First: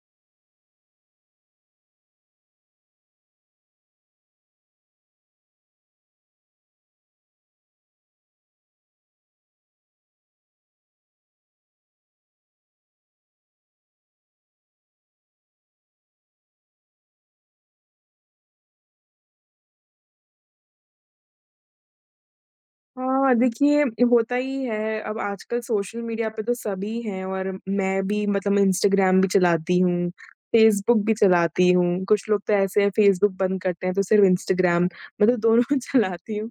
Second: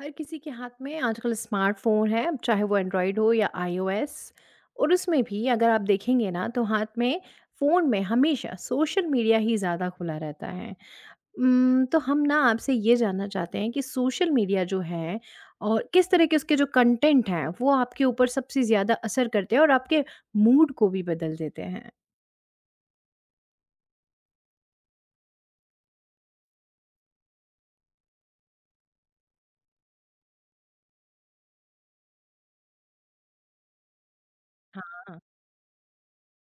हर किसी के हाथ में आजकल स्मार्टफ़ोन है अब चाहे वो एंड्रॉइड हो या आईओएस। और उसमें भी अगर आप देखेंगे ना तो हाथ में, फ़ोन में हमेशा सोशल मीडिया ही ज़्यादा खुला रहता है। उम्म, तो हम ना आपसे ये जानना चाहते हैं कि सोशल मीडिया जो है और किस तरह के उसके जो कंटेंट हैं, वो आपके ऊपर सबसे ज़्यादा असर करते हैं और आपके मूड को भी बदल देते हैं? हाँ देखिए, होता ही है अब आजकल सोशल मीडिया पे तो सभी हैं और मैं भी मतलब इंस्टाग्राम भी चलाती हूँ, फेसबुक भी चलाती हूँ, कुछ लोग तो ऐसे हैं फेसबुक बंद करते हैं तो सिर्फ इंस्टाग्राम, हाँ। मैं तो दोनों चलाती हूँ।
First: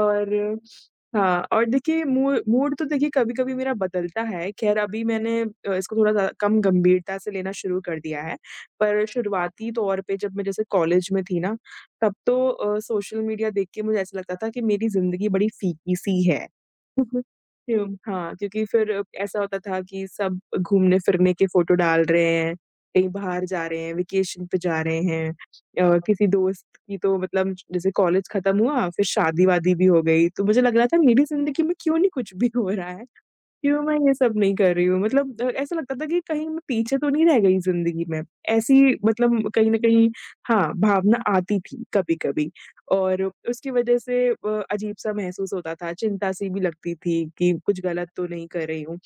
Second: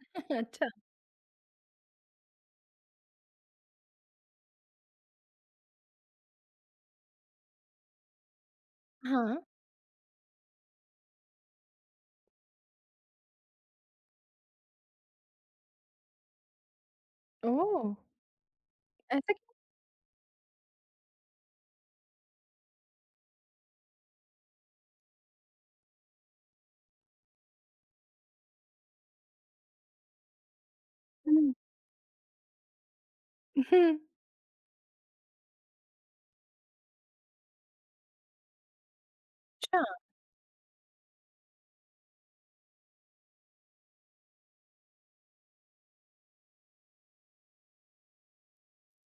अच्छा। हाँ और देखिए मूड मूड तो देखिए कभी-कभी मेरा बदलता है। खैर अभी मैंने अ, इसको थोड़ा ज्या कम गंभीरता से लेना शुरू कर दिया है। पर हाँ। शुरुआती तौर पे जब मैं जैसे कॉलेज में थी ना, तब तो अ, सोशल मीडिया देख के मुझे ऐसा लगता था कि मेरी ज़िंदगी बड़ी फीकी-सी है। ओह! हुँ, हाँ, क्योंकि फिर ऐसा ऐसा होता था कि सब घूमने-फिरने की फ़ोटो डाल रहे हैं, कहीं बाहर जा रहे हैं, वेकेशन पे जा रहे हैं अ, किसी दोस्त की तो मतलब जैसे कॉलेज खत्म हुआ, फिर शादी-वादी भी हो गई, तो मुझे लग रहा था मेरी हुँ। ज़िंदगी में क्यों नहीं कुछ भी हो रहा है? क्यों मैं हुँ। ये सब नहीं कर रही हूँ? मतलब द ऐसा लगता था कि कहीं मैं पीछे तो नहीं रह गई ज़िंदगी में। ऐसी मतलब कहीं न अच्छा। कहीं हाँ, भावना आती थी कभी-कभी और उसकी वजह से अ, अजीब-सा महसूस होता था, चिंता-सी भी लगती थी कि कुछ गलत तो नहीं कर रही हूँ।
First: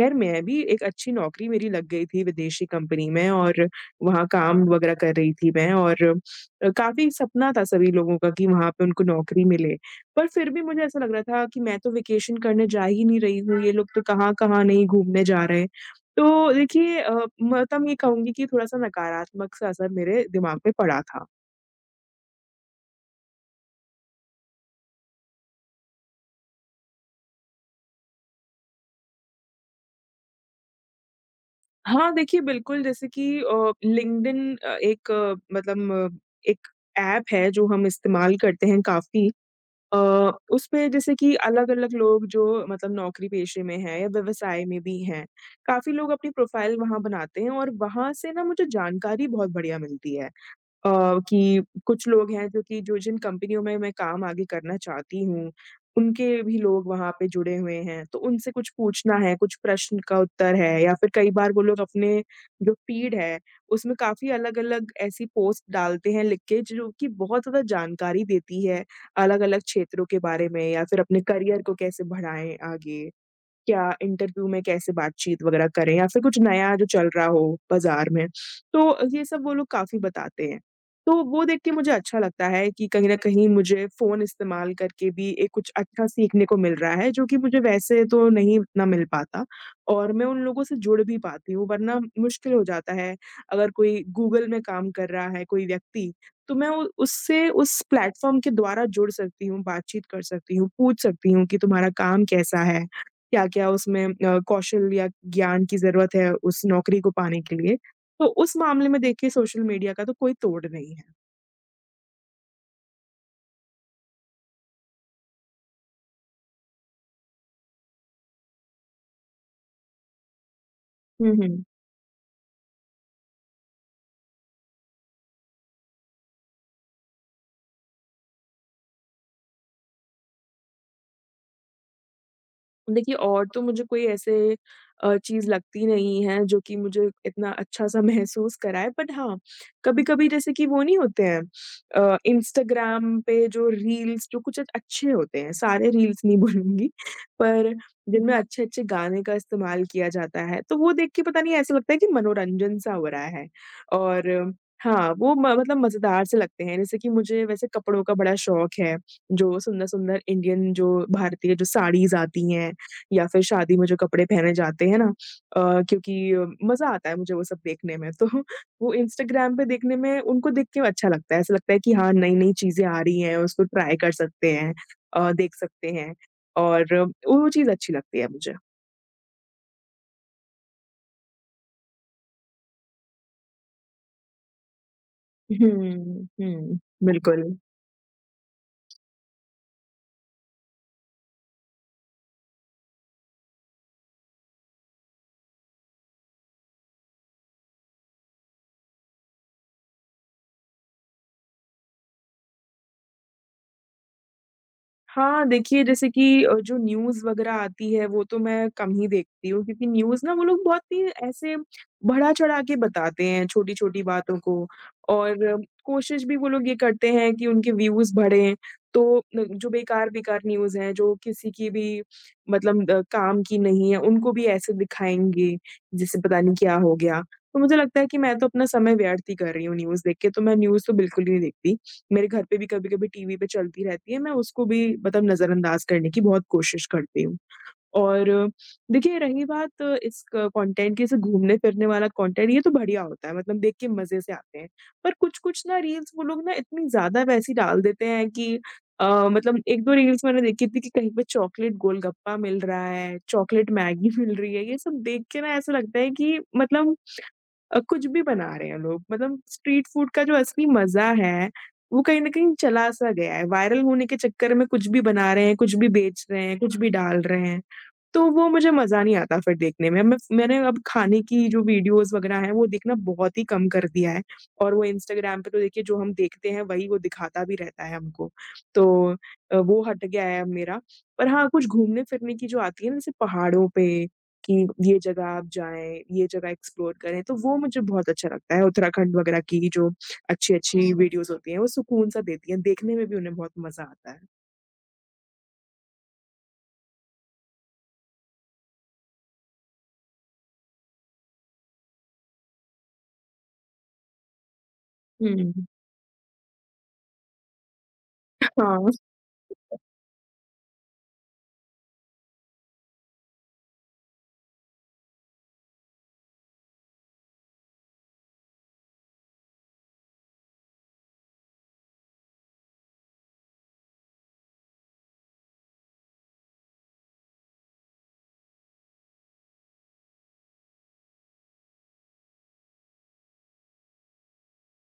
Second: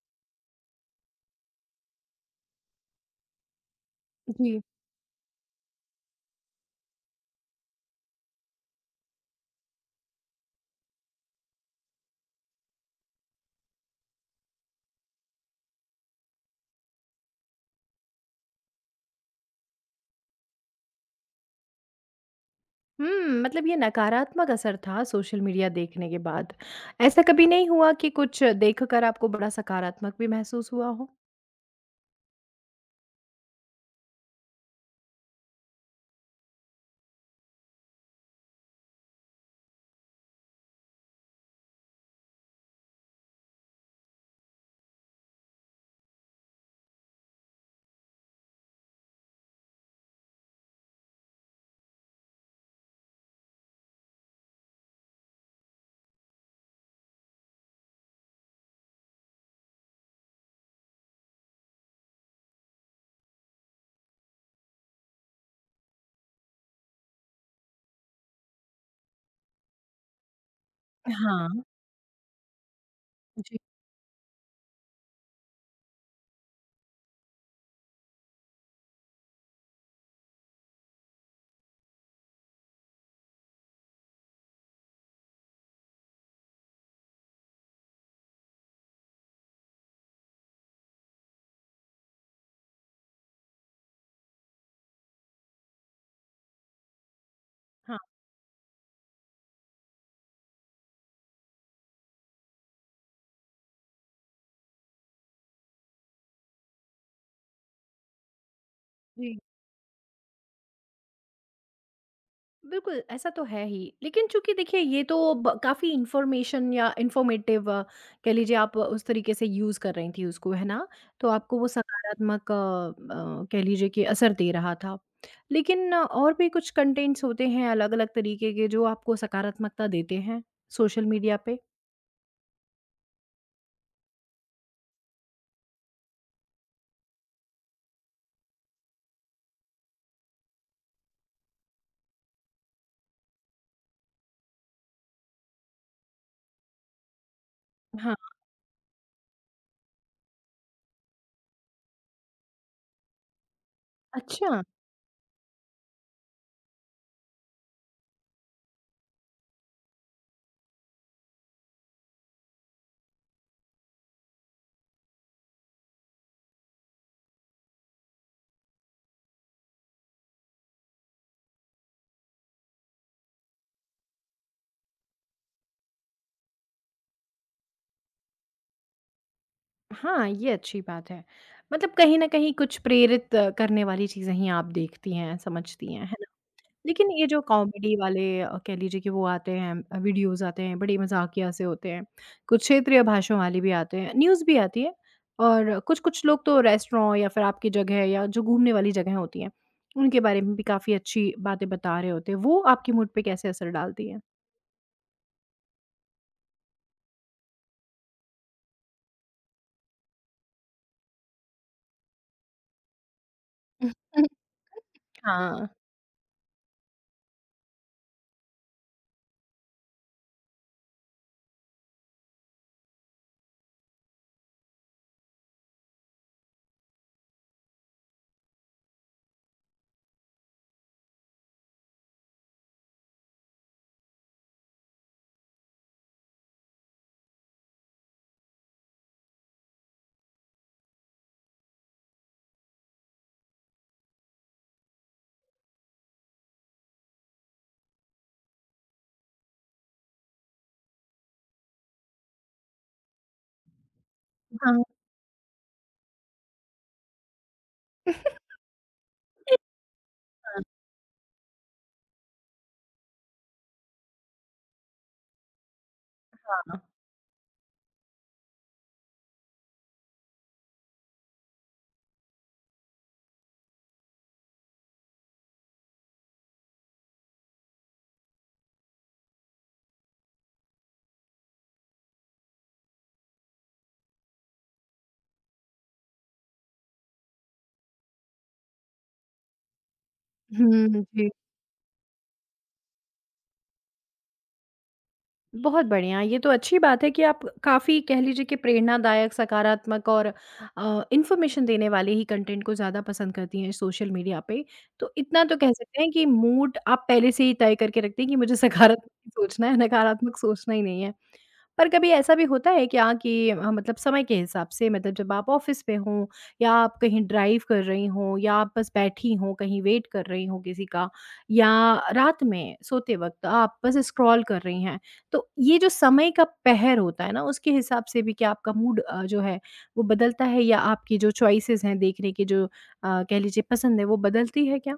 खैर मैं भी एक अच्छी नौकरी मेरी लग गई थी विदेशी कंपनी में और वहाँ जी। काम वगैरह कर रही थी मैं और अ, काफ़ी सपना था सभी लोगों का कि वहाँ पे उनको नौकरी मिले। पर फिर भी मुझे ऐसा लग रहा था कि मैं तो वेकेशन करने जा ही नहीं रही हूँ, ये लोग तो कहाँ-कहाँ नहीं घूमने जा रहे। तो देखिए अ, मतलब मैं कहूँगी कि थोड़ा-सा नकारात्मक सा असर मेरे दिमाग में पड़ा था। हुँ, मतलब ये नकारात्मक असर था सोशल मीडिया देखने के बाद। ऐसा कभी नहीं हुआ कि कुछ देखकर आपको बड़ा सकारात्मक भी महसूस हुआ हो? हाँ, देखिए, बिल्कुल जैसे कि अ, लिंक्डइन अ, एक मतलब एक ऐप है जो हम इस्तेमाल करते हैं काफ़ी। अ, उसपे जैसे कि अलग-अलग लोग जो मतलब नौकरी-पेशे में हैं या व्यवसाय में भी हैं, काफ़ी लोग अपनी प्रोफ़ाइल वहाँ बनाते हैं और वहाँ से ना, मुझे जानकारी बहुत बढ़िया मिलती है। अ, कि कुछ लोग हैं जो कि जो जिन कंपनियों में मैं काम आगे करना चाहती हूँ, उनके भी लोग वहाँ पे जुड़े हुए हैं। तो उनसे कुछ पूछना है, कुछ प्रश्न का उत्तर है या फिर कई बार वो लोग अपने जो फ़ीड हैं, उसमें काफ़ी अलग-अलग ऐसी पोस्ट डालते हैं लिख के जि जो कि बहुत थोड़ा जानकारी देती है अलग-अलग क्षेत्रों के बारे में या फिर अपने करियर हाँ। को कैसे बढ़ाएँ आगे। जी। क्या इंटरव्यू में कैसे बातचीत वगैरह करें या फिर कुछ नया जो चल रहा हो बाज़ार में, तो अ, ये सब वो लोग काफ़ी बताते हैं। तो वो देख के मुझे अच्छा लगता है कि कहीं न कहीं मुझे फ़ोन इस्तेमाल करके भी एक कुछ अच्छा सीखने को मिल रहा है, जो कि मुझे वैसे तो नहीं उतना मिल पाता और मैं उन लोगों से जुड़ भी पाती हूँ वरना म मुश्किल हो जाता है। अगर कोई गूगल में काम कर रहा है कोई व्यक्ति, तो मैं उ उससे उस हाँ। प्लेटफ़ॉर्म के द्वारा जुड़ सकती हूँ, बातचीत कर सकती हूँ, पूछ सकती हूँ कि तुम्हारा काम कैसा है। क्या-क्या उसमें अ, कौशल या ज्ञान की ज़रूरत है उस नौकरी को पाने के लिए। तो उस मामले में देखिए जी। सोशल मीडिया का तो कोई तोड़ नहीं है। बिल्कुल, ऐसा तो है ही। लेकिन चूँकि देखिए, ये तो ब काफ़ी इन्फ़ॉर्मेशन या इन्फ़ॉर्मेटिव कह लीजिए आप उस तरीके से यूज़ कर रही थी उसको, है ना? तो हुँ, आपको हुँ। वो सकारात्मक अ अ, कह लीजिए कि असर दे रहा था। लेकिन और भी कुछ कंटेंट्स होते हैं अलग-अलग तरीके के जो आपको सकारात्मकता देते हैं सोशल मीडिया पे? देखिए और तो मुझे कोई ऐसे अ, चीज़ लगती नहीं है जो कि मुझे इतना अच्छा-सा महसूस कराए बट हाँ, कभी-कभी जैसे कि वो नहीं होते हैं अ, इंस्टाग्राम पे जो रील्स जो कुछ एक अच्छे होते हैं। सारे रील्स नहीं बोलूँगी, पर हाँ। जिनमें अच्छे-अच्छे गाने का इस्तेमाल किया जाता है तो वो देख के पता नहीं ऐसे लगता है कि मनोरंजन-सा हो रहा है और अच्छा। हाँ, वो म मतलब मज़ेदार से लगते हैं। जैसे कि मुझे वैसे कपड़ों का बड़ा शौक है, जो सुंदर-सुंदर इंडियन जो भारतीय जो साड़ीज़ आती हैं या फिर शादी में जो कपड़े पहने जाते हैं ना? अ, क्योंकि मज़ा आता है मुझे वो सब देखने में तो वो इंस्टाग्राम पे देखने में उनको देख के अच्छा लगता है। ऐसा लगता है कि हाँ, नई-नई चीज़ें आ रही हैं, उसको ट्राई कर सकते हैं। अ, देख सकते हैं और और वो चीज़ अच्छी लगती है मुझे। हाँ, ये अच्छी बात है। मतलब कहीं न कहीं कुछ प्रेरित करने वाली चीज़ें ही आप देखती हैं, हुँ, समझती हैं। है हुँ। ना? हुँ, लेकिन ये जो बिल्कुल। कॉमेडी वाले अ, कह लीजिए कि वो आते हैं, वीडियोज़ आते हैं, बड़े मज़ाकिया से होते हैं। कुछ क्षेत्रीय भाषण वाली भी आते हैं, न्यूज़ भी आती है। और कुछ-कुछ लोग तो रेस्टोरॉ या फिर आपकी जगह या जो घूमने वाली जगहें होती हैं। उनके बारे में भी काफ़ी अच्छी बातें बता रहे होते हैं। वो आपके मूड पे कैसे असर डालती हैं? हाँ, देखिए जैसे कि अ, जो न्यूज़ वग़ैरह आती है, वो तो मैं कम ही देखती हूँ क्योंकि न्यूज़ ना वो लोग बहुत ही ऐसे बढ़ा-चढ़ा के बताते हैं छोटी-छोटी बातों को और कोशिश भी वो लोग ये करते हैं कि उनके व्यूज़ बढ़े। तो अ, जो बेकार-बेकार न्यूज़ हैं जो किसी की भी मतलब अ, काम की नहीं है उनको भी ऐसे दिखाएँगे जिससे पता नहीं क्या हो गया। तो मुझे लगता है कि मैं तो अपना समय व्यर्थ ही कर रही हूँ न्यूज़ देख के तो मैं न्यूज़ तो बिल्कुल ही नहीं देखती। मेरे घर पे भी कभी-कभी टीवी पे चलती रहती है मैं उसको भी मतलब नज़रअंदाज़ करने की बहुत कोशिश करती हूँ। और देखिए रही बात इस कंटेंट के से घूमने-फिरने वाला कंटेंट ये तो बढ़िया होता है मतलब देख के मज़े से आते हैं। पर कुछ-कुछ ना रील्स वो लोग ना इतनी ज़्यादा वैसे ही डाल देते हैं कि अ, मतलब 1-2 रील्स मैंने देखी थी कि कहीं पे चॉकलेट गोलगप्पा मिल रहा है, चॉकलेट मैगी मिल रही है ये हाँ। सब देख के ना ऐसा लगता है कि मतलब अ, कुछ भी बना रहे हैं लोग मतलब स्ट्रीट फूड का जो हाँ। असली मज़ा है वो कहीं न कहीं चला-सा गया है। वायरल होने के चक्कर में कुछ भी बना रहे हैं, कुछ भी बेच रहे हैं, कुछ हाँ। भी डाल रहे हैं। तो वो मुझे मज़ा नहीं आता फिर देखने में। मैं फ मैंने अब खाने की जो वीडियोज़ वग़ैरह हैं, वो देखना बहुत ही कम कर दिया है और वो इंस्टाग्राम पे तो देखिए जो हम देखते हैं वही वो दिखाता भी रहता है हमको। तो अ, वो हट गया है अब मेरा। पर हाँ कुछ घूमने-फिरने की जो आती है ना जैसे पहाड़ों पे कि ये जगह आप जाएँ, ये जगह एक्सप्लोर करें, तो वो मुझे बहुत अच्छा लगता है उत्तराखंड वग़ैरह की जो हुँ, अच्छी-अच्छी हुँ। जी। वीडियोज़ होती हैं, वो सुकून सा देती हैं। देखने में भी उन्हें बहुत मज़ा आता है। बहुत बढ़िया, ये तो अच्छी बात है कि आप काफ़ी कह लीजिए कि प्रेरणादायक, सकारात्मक और अ, इन्फॉर्मेशन देने वाले ही कंटेंट को ज़्यादा पसंद करती हैं सोशल मीडिया पे। तो हुँ, इतना तो हुँ। कह सकते हैं कि मूड आप पहले से ही तय करके रखती हैं कि मुझे हाँ। सकारात्मक सोचना है नकारात्मक सोचना ही नहीं है। पर कभी ऐसा भी होता है क्या कि अ, मतलब समय के हिसाब से मतलब जब आप ऑफ़िस पे हो या आप कहीं ड्राइव कर रही हो या आप बस बैठी हो कहीं वेट कर रही हो किसी का या रात में सोते वक़्त आप बस स्क्रॉल कर रही हैं, तो ये जो समय का पहर होता है ना उसके हिसाब से भी क्या आपका मूड अ, जो है वो बदलता है या आपकी जो चॉइसेस हैं देखने की जो अ, कह लीजिए पसंद है वो बदलती है क्या?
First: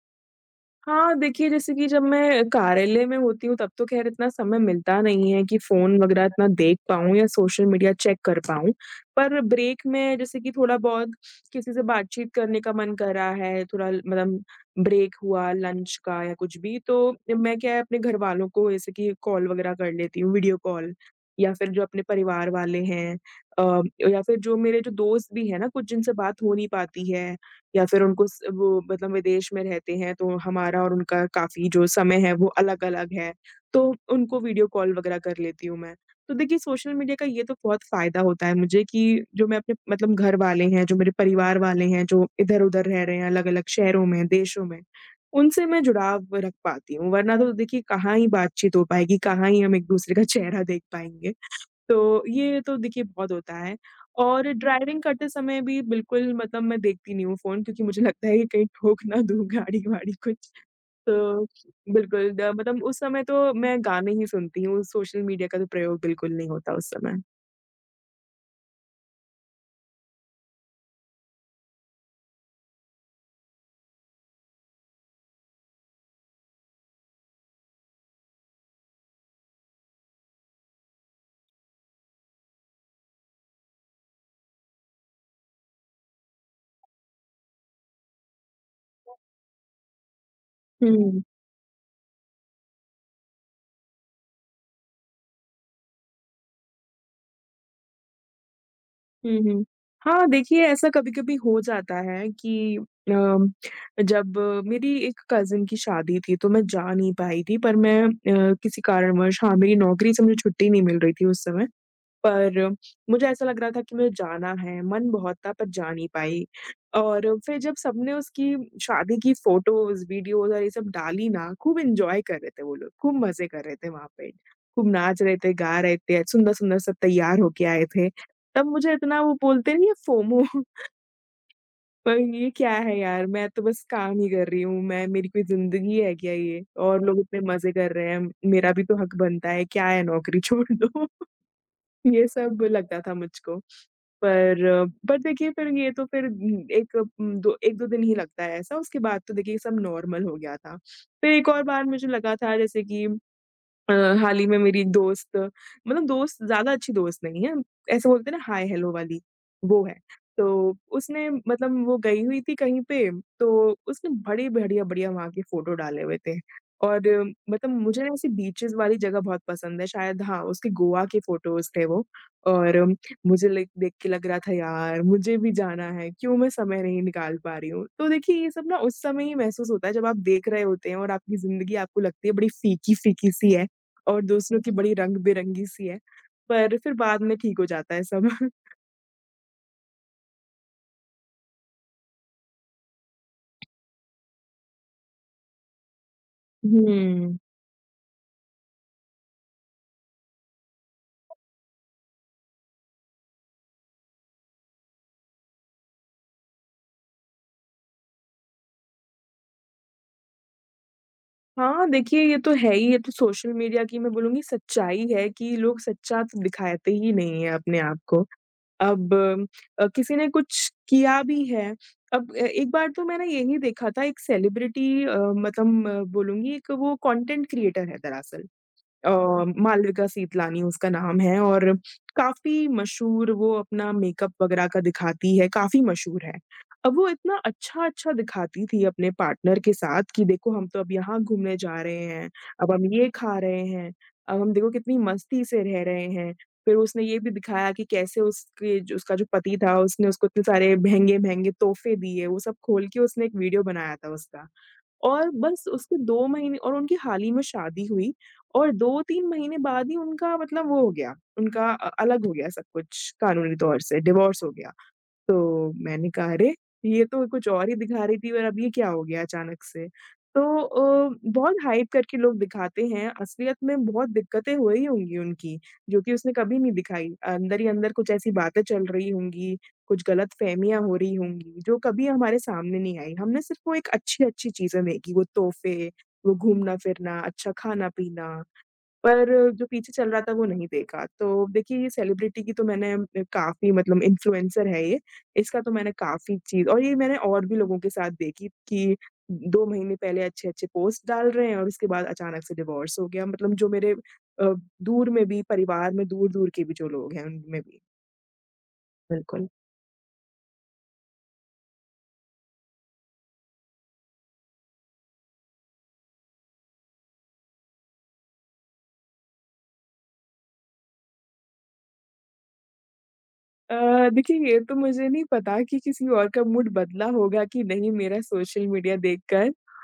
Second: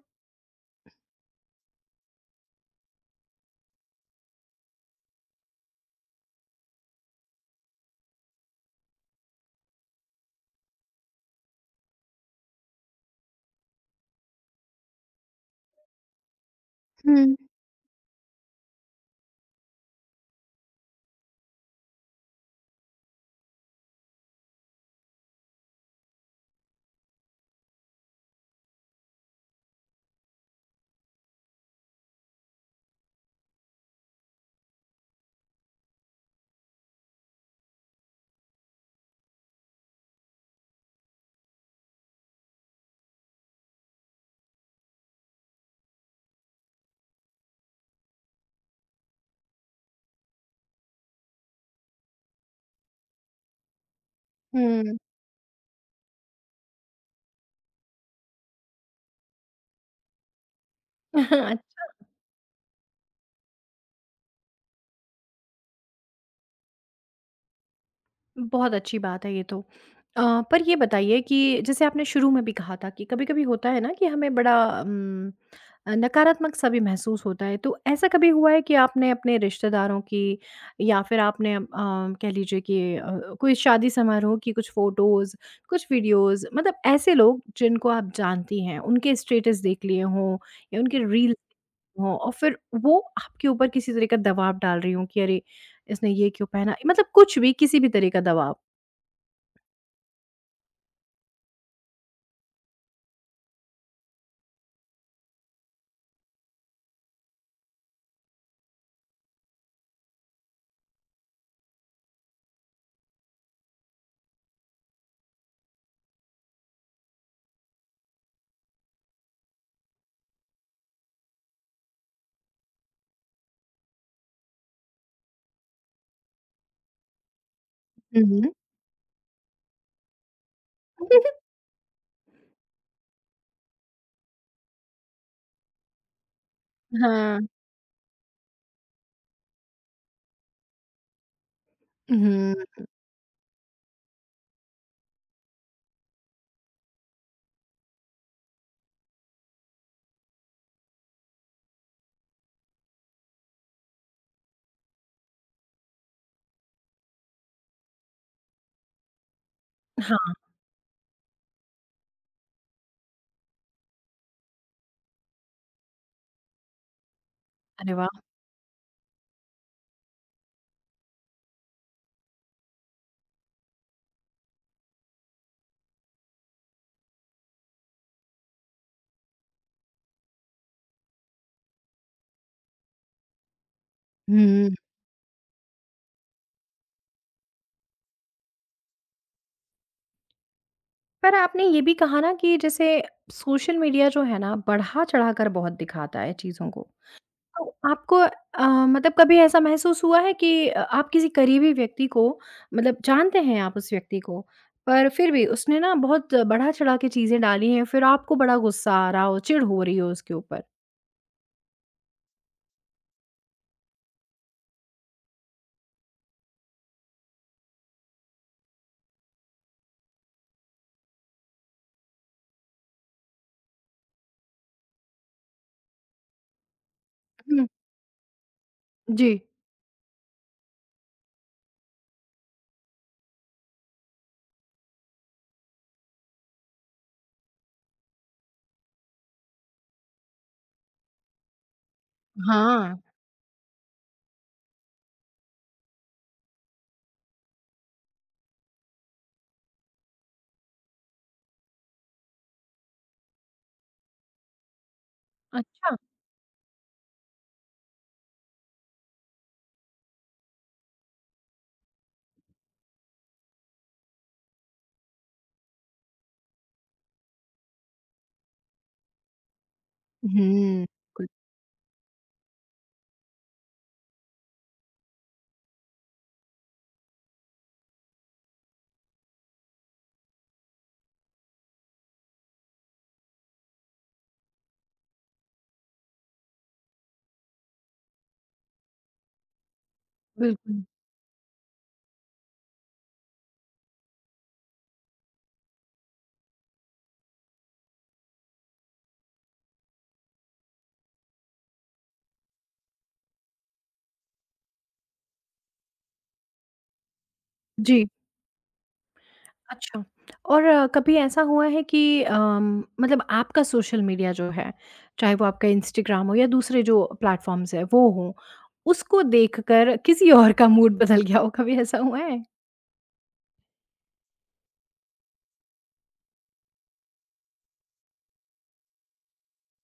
हाँ, देखिए जैसे कि जब मैं कार्यालय में होती हूँ तब तो ख़ैर इतना समय मिलता नहीं है कि फ़ोन वग़ैरह इतना देख पाऊँ या सोशल मीडिया चेक कर पाऊँ। पर ब्रेक में जैसे कि थोड़ा बहुत, किसी से बातचीत करने का मन करा है थोड़ा ल मतलब ब्रेक हुआ लंच का या कुछ भी तो, हुँ। मैं क्या है अपने घरवालों को जैसे कि कॉल वग़ैरह कर लेती हूँ, वीडियो कॉल या फिर जो अपने परिवार वाले हैं अ, या फिर जो मेरे जो दोस्त भी है ना कुछ जिनसे बात हो नहीं पाती है या फिर उनको उस वो मतलब विदेश में रहते हैं तो हमारा और उनका काफ़ी जो समय है वो अलग-अलग है तो उनको वीडियो कॉल वग़ैरह कर लेती हूँ मैं। तो देखिए सोशल मीडिया का ये तो बहुत फ़ायदा होता है मुझे कि जो मैं अपने मतलब घर वाले हैं जो मेरे परिवार वाले हैं जो इधर-उधर रह रहे हैं अलग-अलग शहरों में देशों में, उनसे मैं जुड़ाव रख पाती हूँ वरना तो देखिए कहाँ ही बातचीत हो पाएगी, कहाँ ही हम एक-दूसरे का चेहरा देख पाएँगे। तो ये तो देखिए बहुत होता है और हुँ। ड्राइविंग करते समय भी बिल्कुल मतलब मैं देखती नहीं हूँ फ़ोन क्योंकि मुझे लगता है कि कहीं ठोक ना दूँ गाड़ी-वाड़ी कुछ। तो, अच्छा। बिल्कुल द मतलब उस समय तो मैं गाने ही सुनती हूँ, सोशल मीडिया का तो प्रयोग बिल्कुल नहीं होता उस समय। बहुत अच्छी बात है ये तो अ, पर ये बताइए कि जैसे आपने शुरू में भी कहा था कि कभी-कभी होता है ना कि हमें बड़ा उम, अ, नकारात्मक-सा भी महसूस होता है तो ऐसा कभी हुआ है कि आपने अपने रिश्तेदारों की या फिर आपने अ, कह लीजिए कि अ, कोई शादी समारोह की कुछ फ़ोटोज़, कुछ वीडियोज़, मतलब ऐसे लोग जिनको आप जानती हैं, उनके [unintelligible] स्टेटस देख लिए हों या उनके हुँ। रील हों और फिर वो आपके ऊपर किसी तरीके का दबाव डाल रही हों कि अरे! इसने ये क्यों पहना मतलब कुछ भी, किसी भी तरह का दबाव? हुँ, हुँ। हाँ, देखिए ऐसा कभी-कभी हो जाता है कि अ, जब मेरी एक कज़िन की शादी थी, तो मैं जा नहीं पाई थी पर मैं अ, किसी कारणवश हाँ, मेरी नौकरी से मुझे छुट्टी नहीं मिल रही थी उस समय, पर मुझे ऐसा लग रहा था कि मुझे जाना है, मन बहुत था पर जा नहीं पाई और फिर जब सबने उसकी शादी की फ़ोटोज़, वीडियोज़ और ये सब डाली ना, खूब एन्जॉय कर रहे थे वो लोग, खूब मज़े कर रहे थे वहाँ पे, खूब नाच रहे थे, गा रहे थे, सुंदर-सुंदर सब तैयार होके आए थे, हुँ, हुँ। तब मुझे इतना, वो बोलते नहीं है फ़ोमो पर ये क्या है यार, मैं तो बस काम ही कर रही हूँ, मैं मेरी कोई ज़िंदगी है क्या ये और लोग इतने हाँ। मज़े कर रहे हैं, मेरा भी तो हक़ बनता है, क्या है नौकरी, छोड़ दो ये सब हुँ। लगता था मुझको, पर बट देखिए फिर ये तो फिर एक उम, दो 1-2 दिन ही लगता है ऐसा, उसके बाद तो देखिए सब नॉर्मल हो गया था, फिर एक और बार मुझे लगा था जैसे कि अ, हाल ही में मेरी एक दोस्त मतलब दोस्त ज़्यादा अच्छी दोस्त नहीं है, ऐसे बोलते हैं ना, हाय-हेलो वाली, वो है। हाँ। तो उसने मतलब वो गई हुई थी कहीं पे, तो उसने बड़ी बढ़िया-बढ़िया वहाँ की फ़ोटो डाले हुए थे और मतलब अरे मुझे वाह! ऐसी बीचेज़ वाली जगह बहुत पसंद हैं शायद हाँ, उसके गोवा के फ़ोटोज़ थे वो और मुझे लाईक देख के लग रहा था, यार मुझे भी जाना है, क्यों मैं समय नहीं निकाल पा रही हूँ तो देखिए ये सब ना उस समय ही महसूस होता है जब आप देख रहे होते हैं और आपकी ज़िंदगी आपको लगती है बड़ी फ़ीकी-फ़ीकी सी है और दूसरों की हुँ। बड़ी रंग-बिरंगी सी है, पर फिर बाद में ठीक हो जाता है सब। पर आपने ये भी कहा ना कि जैसे सोशल मीडिया जो है ना, बढ़ा-चढ़ाकर बहुत दिखाता है चीज़ों को। हुँ। तो आपको अ, मतलब कभी ऐसा महसूस हुआ है कि अ, आप किसी करीबी व्यक्ति को मतलब जानते हैं आप उस व्यक्ति को, पर फिर भी उसने ना बहुत बढ़ा-चढ़ा के चीज़ें डाली हैं, फिर आपको बड़ा गुस्सा आ रहा हो, चिढ़ हो रही हो उसके ऊपर? हाँ, देखिए ये तो है ही, ये तो सोशल मीडिया की मैं बोलूँगी सच्चाई है कि लोग सच्चा त दिखाते ही नहीं हैं अपने आप को अब अ, किसी ने कुछ किया भी है अब ए एक बार तो मैंने यही देखा था एक सेलिब्रिटी अ, मतलब बोलूँगी एक वो कॉन्टेंट हुँ। क्रिएटर है दरअसल। अ, जी। मालविका सीतलानी उसका नाम है और काफ़ी मशहूर वो अपना मेकअप वगैरह का दिखाती है, काफ़ी मशहूर है। अब वो इतना अच्छा-अच्छा दिखाती थी अपने पार्टनर के साथ कि देखो, हम तो अब यहाँ घूमने जा रहे हैं, अब हम हाँ। ये खा रहे हैं, अब हम देखो कितनी मस्ती से रह रहे हैं। फिर उसने ये भी दिखाया कि कैसे उसके जो उसका जो पति था, उसने उसको इतने सारे महँगे-महँगे तोहफ़े दिए। वो सब खोल के उसने एक वीडियो बनाया था उसका और बस अच्छा। उसके 2 महीने और उनकी हाल ही में शादी हुई और 2-3 महीने बाद ही उनका मतलब वो हो गया। उनका अ, अलग हो गया सब कुछ कानूनी तौर से, डिवोर्स हो गया। तो मैंने कहा, "अरे! ये तो कुछ और ही दिखा रही थी और अब ये क्या हो गया अचानक से?" तो उहुँ, अ, कुल। बहुत हाइप करके लोग दिखाते हैं, असलियत में बहुत दिक्कतें हुई होंगी उनकी, जो कि उसने कभी नहीं दिखाई। अंदर ही अंदर कुछ ऐसी बातें चल रही होंगी, कुछ गलतफ़हमियाँ हो रही होंगी जो कभी हमारे सामने नहीं आईं। हमने सिर्फ़ वो एक अच्छी-अच्छी चीज़ें देखी, वो तोहफ़े वो घूमना-फिरना, अच्छा खाना-पीना, पर जो पीछे चल रहा था, वो नहीं बिल्कुल। देखा। तो देखिए, ये सेलिब्रिटी की तो मैंने ए काफ़ी मतलब इन्फ्लुएंसर है ये। इसका तो मैंने काफ़ी चीज़ और ये मैंने और भी लोगों के साथ देखी कि उ उ 2 महीने पहले अच्छे-अच्छे पोस्ट डाल रहे हैं और उसके बाद अचानक से डिवोर्स हो गया। मतलब जो मेरे अ, दूर में भी, परिवार में दूर-दूर के भी जो लोग हैं, उनमें भी। जी। बिल्कुल। अच्छा, और कभी ऐसा हुआ है कि अम, मतलब आपका सोशल मीडिया जो है, चाहे वो आपका इंस्टाग्राम हो या दूसरे जो प्लेटफ़ॉर्म्स हैं, वो हों, उसको देखकर किसी और का मूड बदल गया हो, कभी ऐसा हुआ है? अ, देखिए, ये तो मुझे नहीं पता कि, किसी और का मूड बदला होगा कि नहीं मेरा सोशल मीडिया देखकर। अ,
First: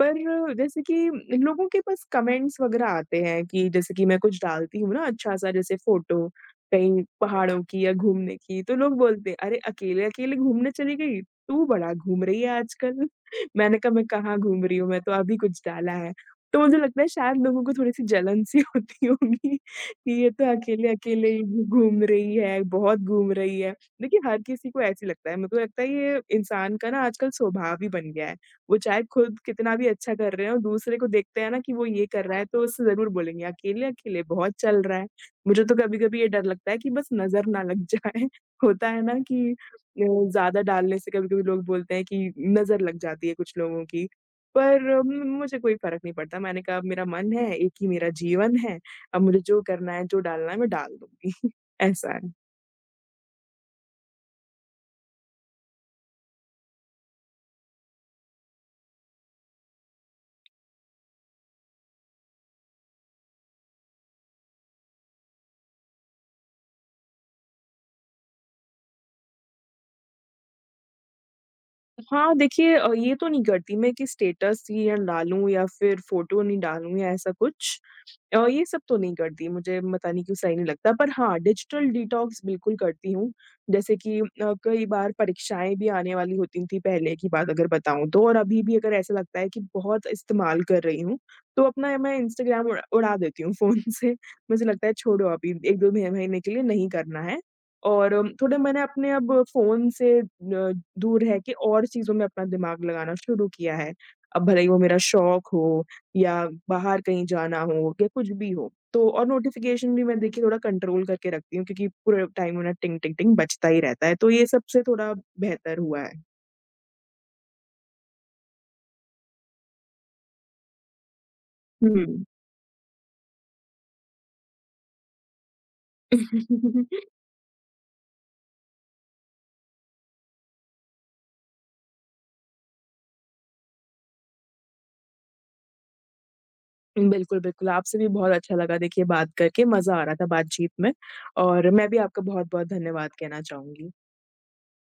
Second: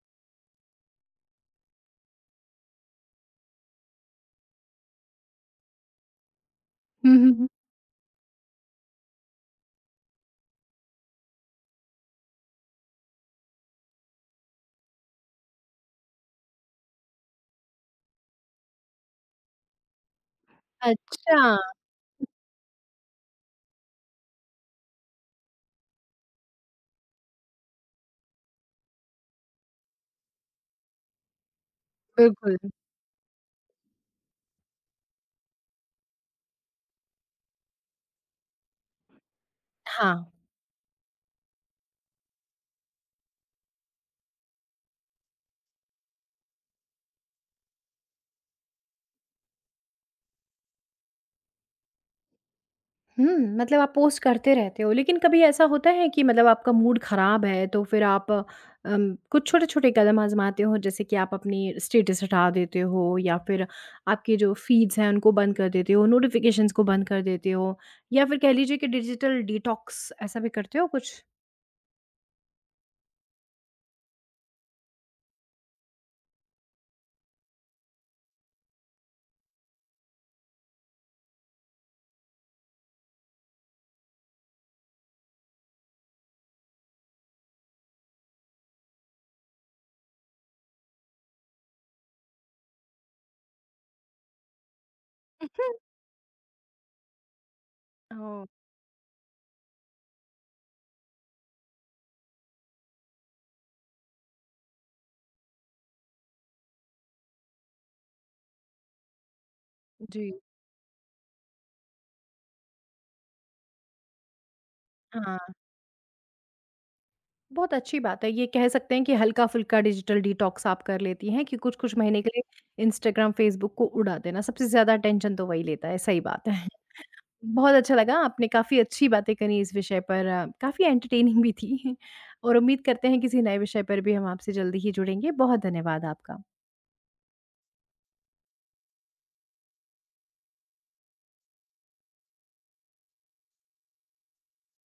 पर जैसे कि इन लोगों के पास कमेंट्स वग़ैरह आते हैं कि जैसे कि मैं कुछ डालती हूँ ना अच्छा-सा, जैसे फ़ोटो कहीं हुँ, हुँ, हुँ। पहाड़ों की या घूमने की तो लोग बोलते हैं, "अरे! अकेले-अकेले घूमने चली गई। तू बड़ा घूम रही है आजकल।" मैंने कहा, "मैं कहाँ घूम रही हूँ, मैं तो अभी कुछ डाला है।" तो मुझे लगता है शायद लोगों को थोड़ी-सी जलन-सी होती होगी, कि ये तो अकेले-अकेले ही अच्छा। घू घूम रही है, बहुत घूम रही है। देखिए, हर किसी को ऐसा ही लगता है। मेको लगता है ये इंसान का ना आजकल स्वभाव ही बन गया है। वो चाहे खुद कितना भी अच्छा कर रहे हों, दूसरे को देखते हैं ना कि वो ये कर रहा है बिल्कुल। तो उससे ज़रूर बोलेंगे, "अकेले-अकेले बहुत चल रहा है।" मुझे तो कभी-कभी ये डर लगता है कि बस नज़र ना लग जाए। होता है ना कि अ, हाँ। ज़्यादा डालने से कभी-कभी लोग बोलते हैं कि नज़र लग जाती है कुछ लोगों की, पर म मुझे कोई फ़र्क नहीं पड़ता। मैंने कहा, "मेरा मन है, 1 ही मेरा जीवन है। अब मुझे जो करना है, जो डालना है मैं डाल दूँगी।" ऐसा है। हुँ, मतलब आप पोस्ट करते रहते हो, लेकिन कभी ऐसा होता है कि मतलब आपका मूड खराब है तो फिर आप उम, कुछ छोटे-छोटे कदम आज़माते हो जैसे कि आप अपनी स्टेटस हटा देते हो या फिर आपके जो फ़ीड्स हैं उनको बंद कर देते हो, नोटिफिकेशंस को बंद कर देते हो, या फिर कह लीजिए कि डिजिटल डिटॉक्स, ऐसा भी करते हो कुछ? हाँ देखिए अ, ये तो नहीं करती मैं कि स्टेटस ही न डालूँ या फिर फ़ोटो नहीं डालूँ या ऐसा कुछ अ, ये सब तो नहीं करती मुझे पता नहीं क्यों सही नहीं लगता पर हाँ, डिजिटल डिटॉक्स बिल्कुल करती हूँ। जैसे कि अ, कई बार परीक्षाएँ भी आने वाली होती थी पहले की बात अगर बताऊँ तो और अभी भी अगर ऐसा लगता है कि बहुत इस्तेमाल कर रही हूँ, तो अपना मैं इंस्टाग्राम उ उड़ा देती हूँ फ़ोन से, मुझे लगता है छोड़ो अभी एक दो मह महीने के लिए नहीं करना है। और थोड़े मैंने अपने अब फ़ोन से अ, दूर रह के और चीज़ों में अपना दिमाग लगाना शुरू किया है, अब भले ही वो मेरा शौक हो या बाहर कहीं जाना हो या कुछ भी हो। तो और नोटिफिकेशन भी मैं जी। देखिए थोड़ा कंट्रोल करके रखती हूँ क्योंकि पूरे टाइम उन्हें टिंग टिंग टिंग बजता ही रहता है। तो ये सबसे थोड़ा हाँ। बेहतर हुआ है। बहुत अच्छी बात है, ये कह सकते हैं कि हल्का-फुल्का डिजिटल डिटॉक्स आप कर लेती हैं कि हुँ, कुछ-कुछ महीने हुँ। के लिए इंस्टाग्राम, फेसबुक को उड़ा देना सबसे ज़्यादा अटेंशन तो वही लेता है, सही बात है। बहुत अच्छा लगा, आपने काफ़ी अच्छी बातें करी इस विषय पर काफ़ी एंटरटेनिंग भी थी। और उम्मीद करते हैं किसी नए विषय पर भी हम आपसे जल्दी ही जुड़ेंगे। बहुत धन्यवाद आपका। बिल्कुल, बिल्कुल, आपसे भी बहुत अच्छा लगा देखिए बात करके, मज़ा आ रहा था बातचीत में और मैं भी आपका बहुत-बहुत धन्यवाद कहना चाहूँगी।